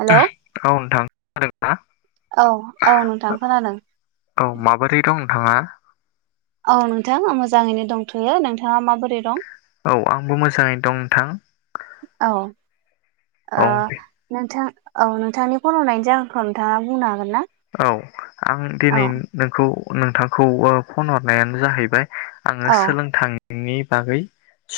Hello औ नोंथां खोनादों औ हा‌ औ नोंथां खोनादों औ माबोरै दं नोंथाङा औ नोंथां आं मोजाङैनो दंथयो नोंथाङा मा औ आंबो मोजाङै दं नोंथां औ ओ औ नोंथां औ नोंथांनि फन हनायनि जाहोनखौ नोंथाङा बुंनो हागोन ना औ आं औ दिनै नोंखौ नोंथांखौ फन हरनायानो जाहैबाय आङो औ सोलोंथाइनि बागै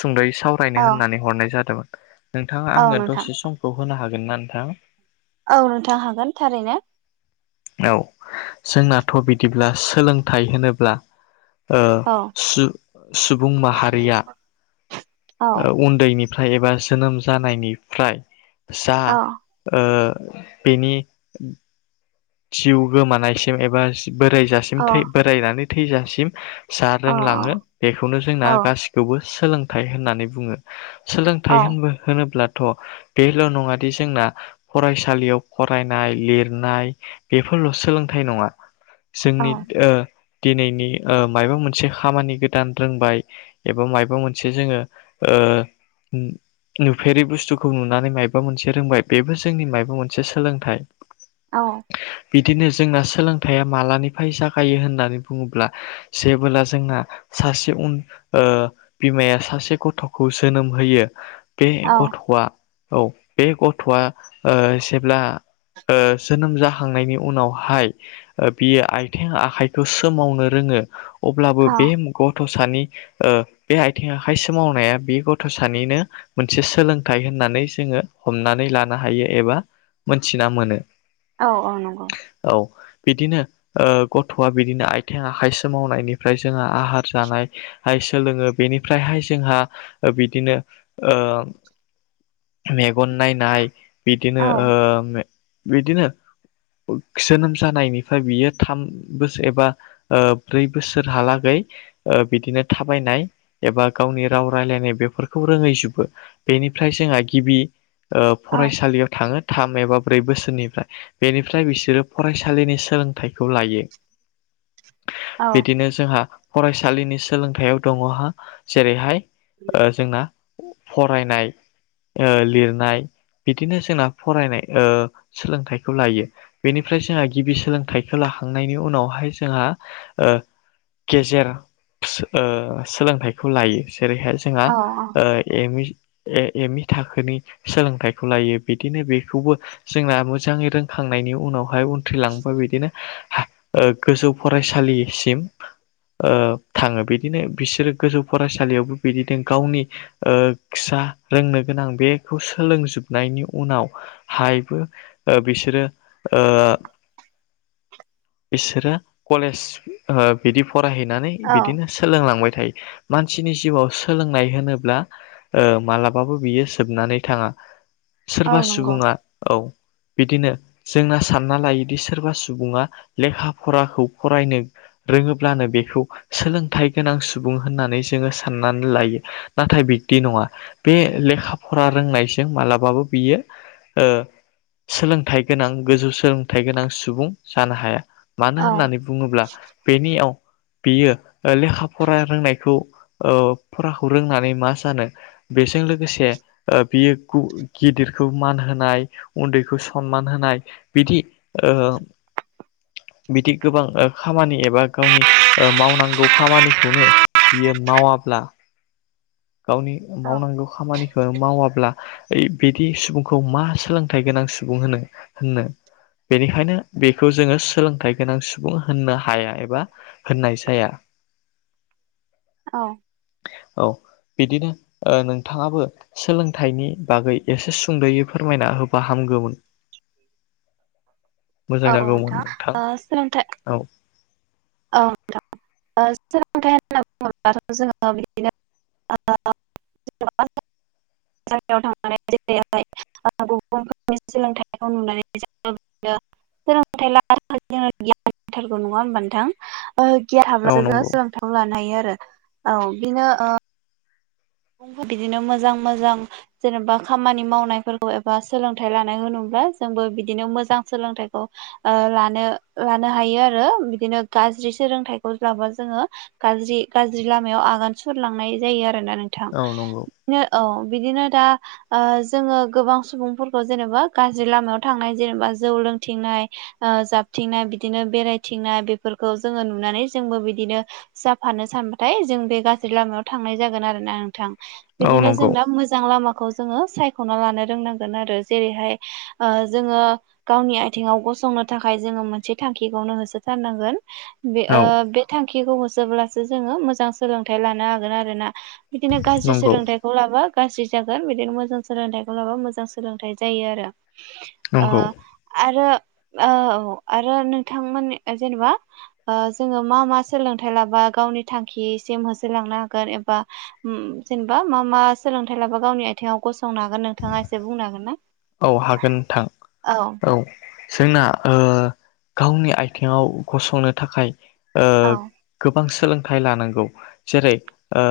सुंद'यै सावरायनो औ होननानै हरनाय जादोंमोन नोंथाङा औ आंनो नोंथां दसे समखौ होनो हागोन ना नोंथां औ नोंथां हागोन थारैनो औ जोंनाथ बिदिब्ला सोलोंथाइ होनोब्ला ओ औ सु सुबुं माहारिया औ ओ औ बेनि जिउ गोमानाय सिम एबा बोरायजासिम औ थै बोरायनानै थैजासिम जा औ रोंलाङो बेखौनो जोंना औ गासिखौबो सोलोंथाइ होननानै बुङो औ सोलोंथाइ होनबो होनोब्ला थ बेल' नङा दि जोंना फरायसालियाव फरायनाय लिरनाय बेफोरल सोलोंथाइ नङा औ जोंनि ओ दिनैनि ओ मायबा मोनसे खामानि गोदान रोंबाय एबा मायबा मोनसे जोङो ओ ओ नुफेरि बुस्थुखौ नुनानै मायबा मोनसे रोंबाय बेबो जोंनि मायबा मोनसे सोलोंथाइ औ बिदिनो जोंना सोलोंथाइया मालानिफाय जागायो होननानै बुङोब्ला जेबोला जों सासे उन ओ बिमाया सासे गथ'खौ जोनोम होयो बे औ गथ'आ औ बे गथ'आ ओ जेब्ला ओ जोनोम जाहां जाखांनायनि उनावहाय बियो आयथें आखाइखौ सोमावनो रोङो अब्लाबो औ बे मुगआव गथ' सा ओ बे आथिं आखाइ सोमावनाया बे गथ' सानिनो मोनसे सोलोंथाइ होन होननानै जोङो हमनानै लानो हायो एबा मोनथिना मोनो औ औ नंगौ औ बिदिनो ओ गथ'आ बिदिनो आयथें आखाइ सोमावनायनिफ्राय जोंहा आहार जानाय हाय सोलोङो बेनिफ्रायहाय जोंहा बिदिनो ओ मेगन नायनाय औ बिदिनो ओ ओमफाय बिदिनो जोनोम जानायनिफाय बियो थाम बोसोर एबा ब्रै बोसोर हालागै बिदिनो थाबायनाय एबा गावनि राव रायनाय बेफोरखौ रोङै [unintelligible] बे बेनिफ्राय जोंहा गिबि ओ औ फरायसालियाव थाङो थाम एबा ब्रै बोसोरनिफ्राय बेनिफ्राय बिसोरो फरायसालिनि सोलोंथाइखौ लायो औ बिदिनो जोंहा फरायसालिनि सोलोंथाइयाव दङहा जेरैहाय जोंना फरायनाय ओ लिरनाय बिदिनो जोंना फरायनाय ओ सोलोंथाइ खौ लायो । बेनिफ्राय जोंहा गिबि सोलोंथाइखौ लाखांनायनि उनावहाय जोंहा ओ गेजेर ओ सोलोंथाइखौ लायो । जेरैहाय जोंहा औ ओ M E A M E थाखोनि सोलोंथाइखौ लायो बिदिनो बेखौबो जोंना मो- जाङै रोंखांनायनि उनावहाय उनथ्रिलांबा बिदिनो हो गोजौ फरायसालिसिम [inaudible] ओ थाङो बिदिनो बिसोरो गोजौ फरायसालियावबो बिदिनो गावनि ओ फिसा आ रोंनो गोनां बेखौ सोलोंजोबनायनि उनाव हायबो ओ बिसोरो ओ बिसोरो कलेज ओ बिदि फरायहैनानै औ बिदिनो सोलोंलांबाय थायो । मानसिनि जिउआव सोलोंनाय होनोब्ला ओ मालाबाबो बियो जोबनानै थांङा । औ सोरबा नंगौ सुबुंङा औ बिदिनो जोंना सानना लायोदि सोरबा सुबुङा लेखा फराखौ फरायनो रोङोब्लानो बेखौ सोलोंथाइ गोनां सुबुं होननानै जोंङो साननानै लायो । नाथाय बि दि नङा । बे लेखा फरा रोंनायजों मालाबाबो बियो ओ सोलोंथाइ गोनां गोजौ सोलोंथाइ गोनां सुबुं जानो हाया । औ मानो होननानै बुङोब्ला बेनियाव बेयो लेखा फरा रोंनायखौ ओ फराखौ रोंनानै मा जानो बे जों लोगोसे बियो गिदिरखौ मान होनाय उन्दै खौ सनमान होनाय बिदि ओ बिदि गोबां खामानि एबा गावनि ओ मावनांगौ खामानिखौनो बेयो मावाब्ला गावनि औ मावनांगौ खामानिखौ मावाब्ला ओइ बिदि सुबुंखौ मा सोलोंथाइ गोनां सुबुं होनो-होननो । बेनिखायनो बेखौ जोंङो सोलोंथाय गोनां सु बुं होननो हाया एबा होननाय जाया । औ औ बिदिनो नोंथाङाबो सोलोंथाइनि बागै एसे स सुंद'यै फोरमायना होबा हामगौमोन । मोजां औ जागौमोन नोंथां ओ सोलोंथाइ । औ औ नोंथां । ओ सोलोंथाइ होनना बुङोब्लाथ' जोंङो बिदिनो ओ ओ ओ [inaudible] जायगायाव थांनानै [unintelligible] आव गुबुनफोरनि सोलोंथाइखौ नुनानै जोंबो बिदिनो सोलोंथायाइ लानानै नो गियान नांथारगौ नङा होनबा नोंथां ओ गिया औ हाब्लासो जों नंगौ सोलोंथायाइ लानो हायो आरो औ बिनो ओ सुबुंफोर बिदिनो मोजां-मोजां जेनेबा खामानि मावनायफोरखौ एबा सोलोंथाइ लानाय होनो ओ जोंबो बिदिनो मोजां सोलोंथाइखौ ओ लानो लानो हायो आरो बिदिनो गा ज्रि सोलोंथाइखौ लाबा जोंङो गाज्रि - गाज्रि लामायाव आगान सुरलांनाय जायो आरोना नों थां । औ नंगौ बिदिनो औ बिदिनो दा ओ जोंङो गोबां सुबुंफोरखौ जेनेबा गाज्रि लामायाव थांनाय जेनेबा जौ लों थिंनाय ओ जाबथिंनाय बिदिनो बेरायथिंनाय बेफोरखौ जोंङो नुनानै जोंबो बिदिनो जाफानो सानबाथाय जों बे गाज्रि लामायाव थांनाय जागोन आरो ना । थां औ बिदिनो जों नंगौ दा मोजां लामा खौ जों सायख'ना लानो रोंनांगोन आरो जेरैहाय ओ जोङो गावनि आथिंङाव ग संनो थाखाय जोङो मोनसे थांखिखौनो होसोथारनांगोन। बे औ ओ बे थांखिखौ होसोब्लासो जोङो मोजां सोलोंथाइ लानो हागोन आरोना। बिदिनो गाज्रि नंगौ सोलोंथाइखौ लाबा गाज्रि जागोन बिदिनो मोजां सोलोंथाइखौ लाबा मोजां सोलोंथाइ जायो आरो। आ नंगौ आरो औ औ आरो नोंथांमोन जेनेबा जोङो मा मा सोलोंथाइ लाबा गावनि थांखिसिम होसोलांनो हागोन एबा जेनेबा मा मा सोलोंथाइ लाबा गावनि आथिङाव गसंनो हागोन नोंथाङा एसे बुंनो हागोन ना? औ हागोन नोंथां औ। जोंना गावनि आथिङाव गसंनो थाखाय ओ औ गोबां सोलोंथाइ लानांगौ जेरै ओ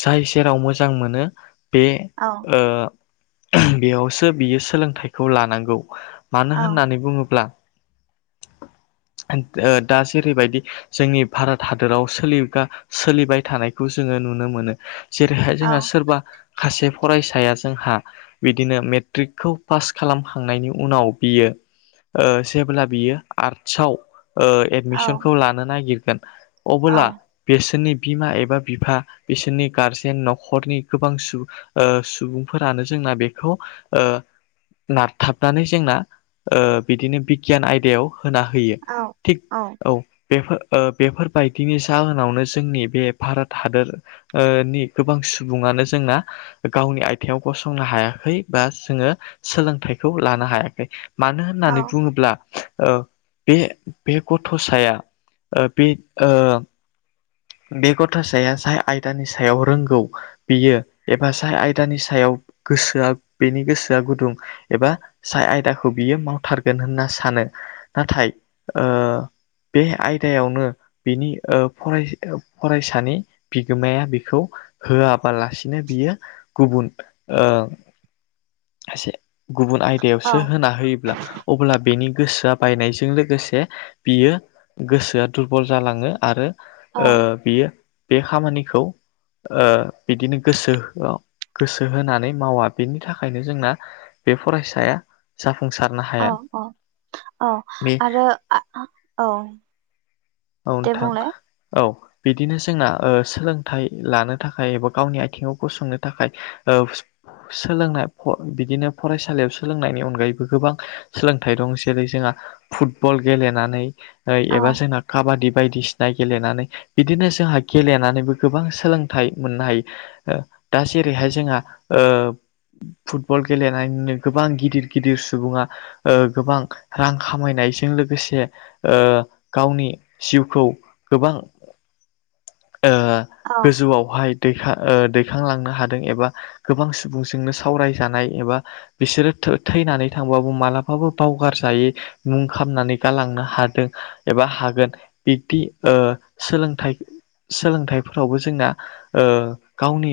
जाय जेराव मोजां मोनो बे औ ओ बेयावसो बियो सोलोंथाइखौ लानांगौ। मानो औ होननानै बुङोब्ला दा जेरैबायदि जोंनि भारत हादराव सोलिगा सोलिबाय थानायखौ जोङो नु नुनो मोनो जेरैहाय औ जोंहा सोरबा सासे फरायसाया जोंहा बिदिनो मेट मेट्रिकखौ पास खालामखांनायनि उनाव बियो ओ जेब्ला बियो आर्टसाव ओ एडमिसनखौ लानो नागिरगोन औ अबोला बिसोरनि बिमा एबा बिफा बिसोरनि गारजेन न'खरनि गोबां सुबुं सुबुंफोरानो जों ना बेखौ ओ नारथाबनानै जोंना बिदिनो बिगियान आयदायाव होना होयो औ थिग औ। बेफोर बेफोरबायदिनि जाहोनावनो जोंनि बे भारत हादरनि गोबां सुबुङानो जोंना गावनि आथिङाव गसंनो हायाखै। बा जोङो सोलोंथाइखौ लानो हायाखै मानो औ होननानै बुङोब्ला बे बे गथ'साया बे बे गथ' साया जाय आयदानि सायाव रोंगौ बियो एबा जाय आयदानि सायाव गोसोआ बेनि गोसोआ गुदुं एबा जाय आयदाखौ बियो मावथारगोन होनना सानो नाथाय फरायसानि बिगोमाया बेखौ होआ। होआलासिनो बियो गुबुन एसे गुबुन औ आयदायावसो होना होयोब्ला अब्ला बेनि गोसोआ बायनायजों लोगोसे बियो गोसोआ दुरबल जालाङो आरो। ओ औ बियो बे खामानिखौ ओ बिदिनो गोसो गोसो होनानै मावा बेनि थाखाय थाखायनो जोंना बे फरायसाया जाफुं औ औ औ बे आरो औ। औ दे नोंथां बुंलाय औ। बिदिनो जोंना सोलोंथाइ लानो थाखाय एबा गावनि आथिंङाव गसंनो थाखाय सोलोंनाय बिदिनो फरायसालियाव सोलोंनायनि अनगायैबो गोबां सोलोंथाइ दं जेरै जोंहा फुटबल गेलेनानै औ एबा जोंना काबादि बायदिसिना गेलेनानै बिदिनो जोंहा गेलेनानैबो गोबां सोलोंथाइ मोननो हायो। दा जेरैहाय जोंहा फुटबल गेलेनानैनो गोबां गिदिर गिदिर सुबुङा गोबां रां खामायनाय। जों लोगोसे ओ गावनि जिउखौ गोबां ओ औ गोजौआवहाय दै दैखांलांनो हादों एबा गोबां सुबुंजोंनो सावरायजानाय एबा बिसोरो थैनानै थांबाबो मालाबाबो बावगार जायै मुं खामनानै गालांनो हादों एबा, बा हागोन बिब्दि ओ सोलोंथाइ। सोलोंथाइ फोरावबो जोंना ओ गावनि।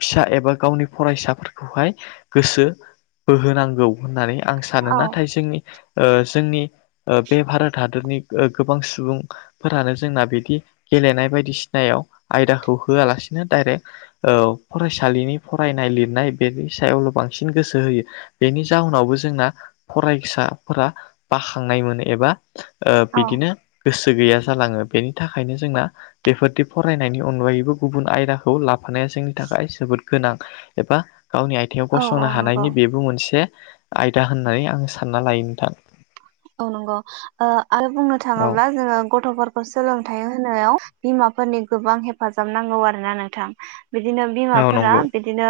फिसा एबा गावनि फरायसाफोरखौहाय गोसो बोहोनांगौ होननानै। आं सानो औ नाथाय जोंनि जोंनि बे भारत हादरनि। गोबां सुबुं फोरानो जोंना बिदि गेलेनाय बायदि सिनायाव आयदाखौ होआलासिनो दं। आइदो औ फरायसालिनि फरायनाय लिरनाय बेनि सायावल' बांसिन गोसो होयो। नि जाउनावबो जोंना फरायसाफोरा बाखांनाय मोनो एबा ओ। औ बिदिनो गोसो। गैया जालांओ बेनि थाखायनो जोंना बेफोरदि फरायनायनि अनगायैबो गुबुन आयदाखौ ला। थाफानाया जोंनि थाखाय जोबोद गोनां एबा गावनि आयथिंङाव औ गसंनो औ नंगौ हानायनि बेबो मोनसे। आयदा होननाय आं सानना लायोन थां। औ नंगौ ओ आरो बुंनो औ थांओब्ला जोंओ गथ'फोर। खौ सोलोंथाइ होनायाव बिमाफोरनि गोबां हेफाजाब नांगौ आरो ना नोंथां। बिदिनो औ बिमाफोरा नंगौ बिदिनो।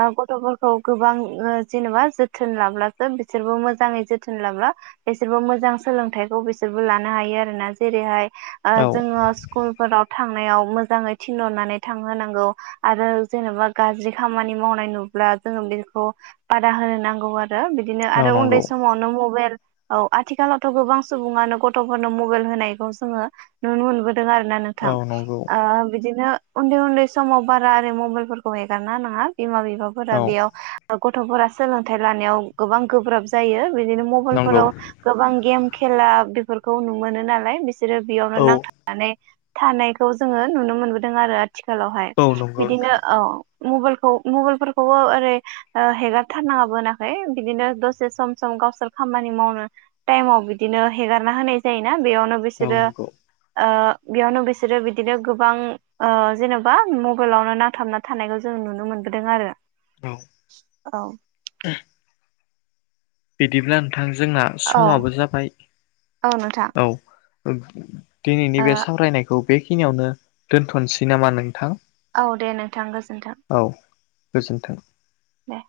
आं गथ'फोरखौ गोबां ओ जेनेबा जोथोन लाब्लासो बिसोरबो मोजाङै जोथोन लाब्ला। बिसोरबो मोजां सोलोंथाइखौ बिसोरबो लानो हायो आरो ना जेरैहाय। ओ औ जोंओ स्कुलफोराव। थांनायाव मोजांङै थिनहरनानै थांहोनांगौ आरो जेनेबा गाज्रि खामानि मावनाय नुब। ला जोंओ बेखौ बादा होनांगौ आरो बिदिनो औ आरो उन्दै नंगौ समावनो मबाइल। औ आथिखालावथ' गोबां सुबुंआनो गथ'फोरनो मबाइल होनायखौ जोंओ नुनो मोनबो। नुदों आरोना औ नोंथां नंगौ बिदिनो। उन्दै उन्दै समाव बारा आरि मबाइलफोरखौ ऐगारना होनांआ बिमा बिफाफोरा औ बेयाव। औ गथ'फोरा सोलोंथाइ लानायाव गोबां गोब्राब जायो बिदिनो। नंगौ फोराव गोबां गेम खेला बेफोरखौ नु मोनो नालाय बि। बिसोरो बेयावनो औ नांथाबनानै थानायखौ जोंओ नुनो मोनबोदों आरो। थिखालावहाय औ नंगौ बिदिनो नोंथां औ। मबाइलखौ मबाइलफोरखौबो ओरै ओ हेगारथारनांआबो होनाखै बिदिनो दसे सम सम गावसोर। खामानि मावनो टाइमाव बिदिनो हेगारना होनाय जायो। बेयावनो औ बिसोरो नंगौ ओ। बेयावनो बिसोरो बिदिनो गोबां ओ जेन'बा मबाइलावनो नांथाबना थानायखौ जों नुनो मोनो। दों आरो। औ औ उम। बिदिब्ला नोंथां जोंना औ समाबो जाबाय औ नोंथां औ। ओग दिनैनि ओ बे सावरायनायखौ बेखिनियावनो दोनथ'नोसै नामा नोंथां। औ दे नोंथां गोजोनथों। औ गोजोन्थों। दा।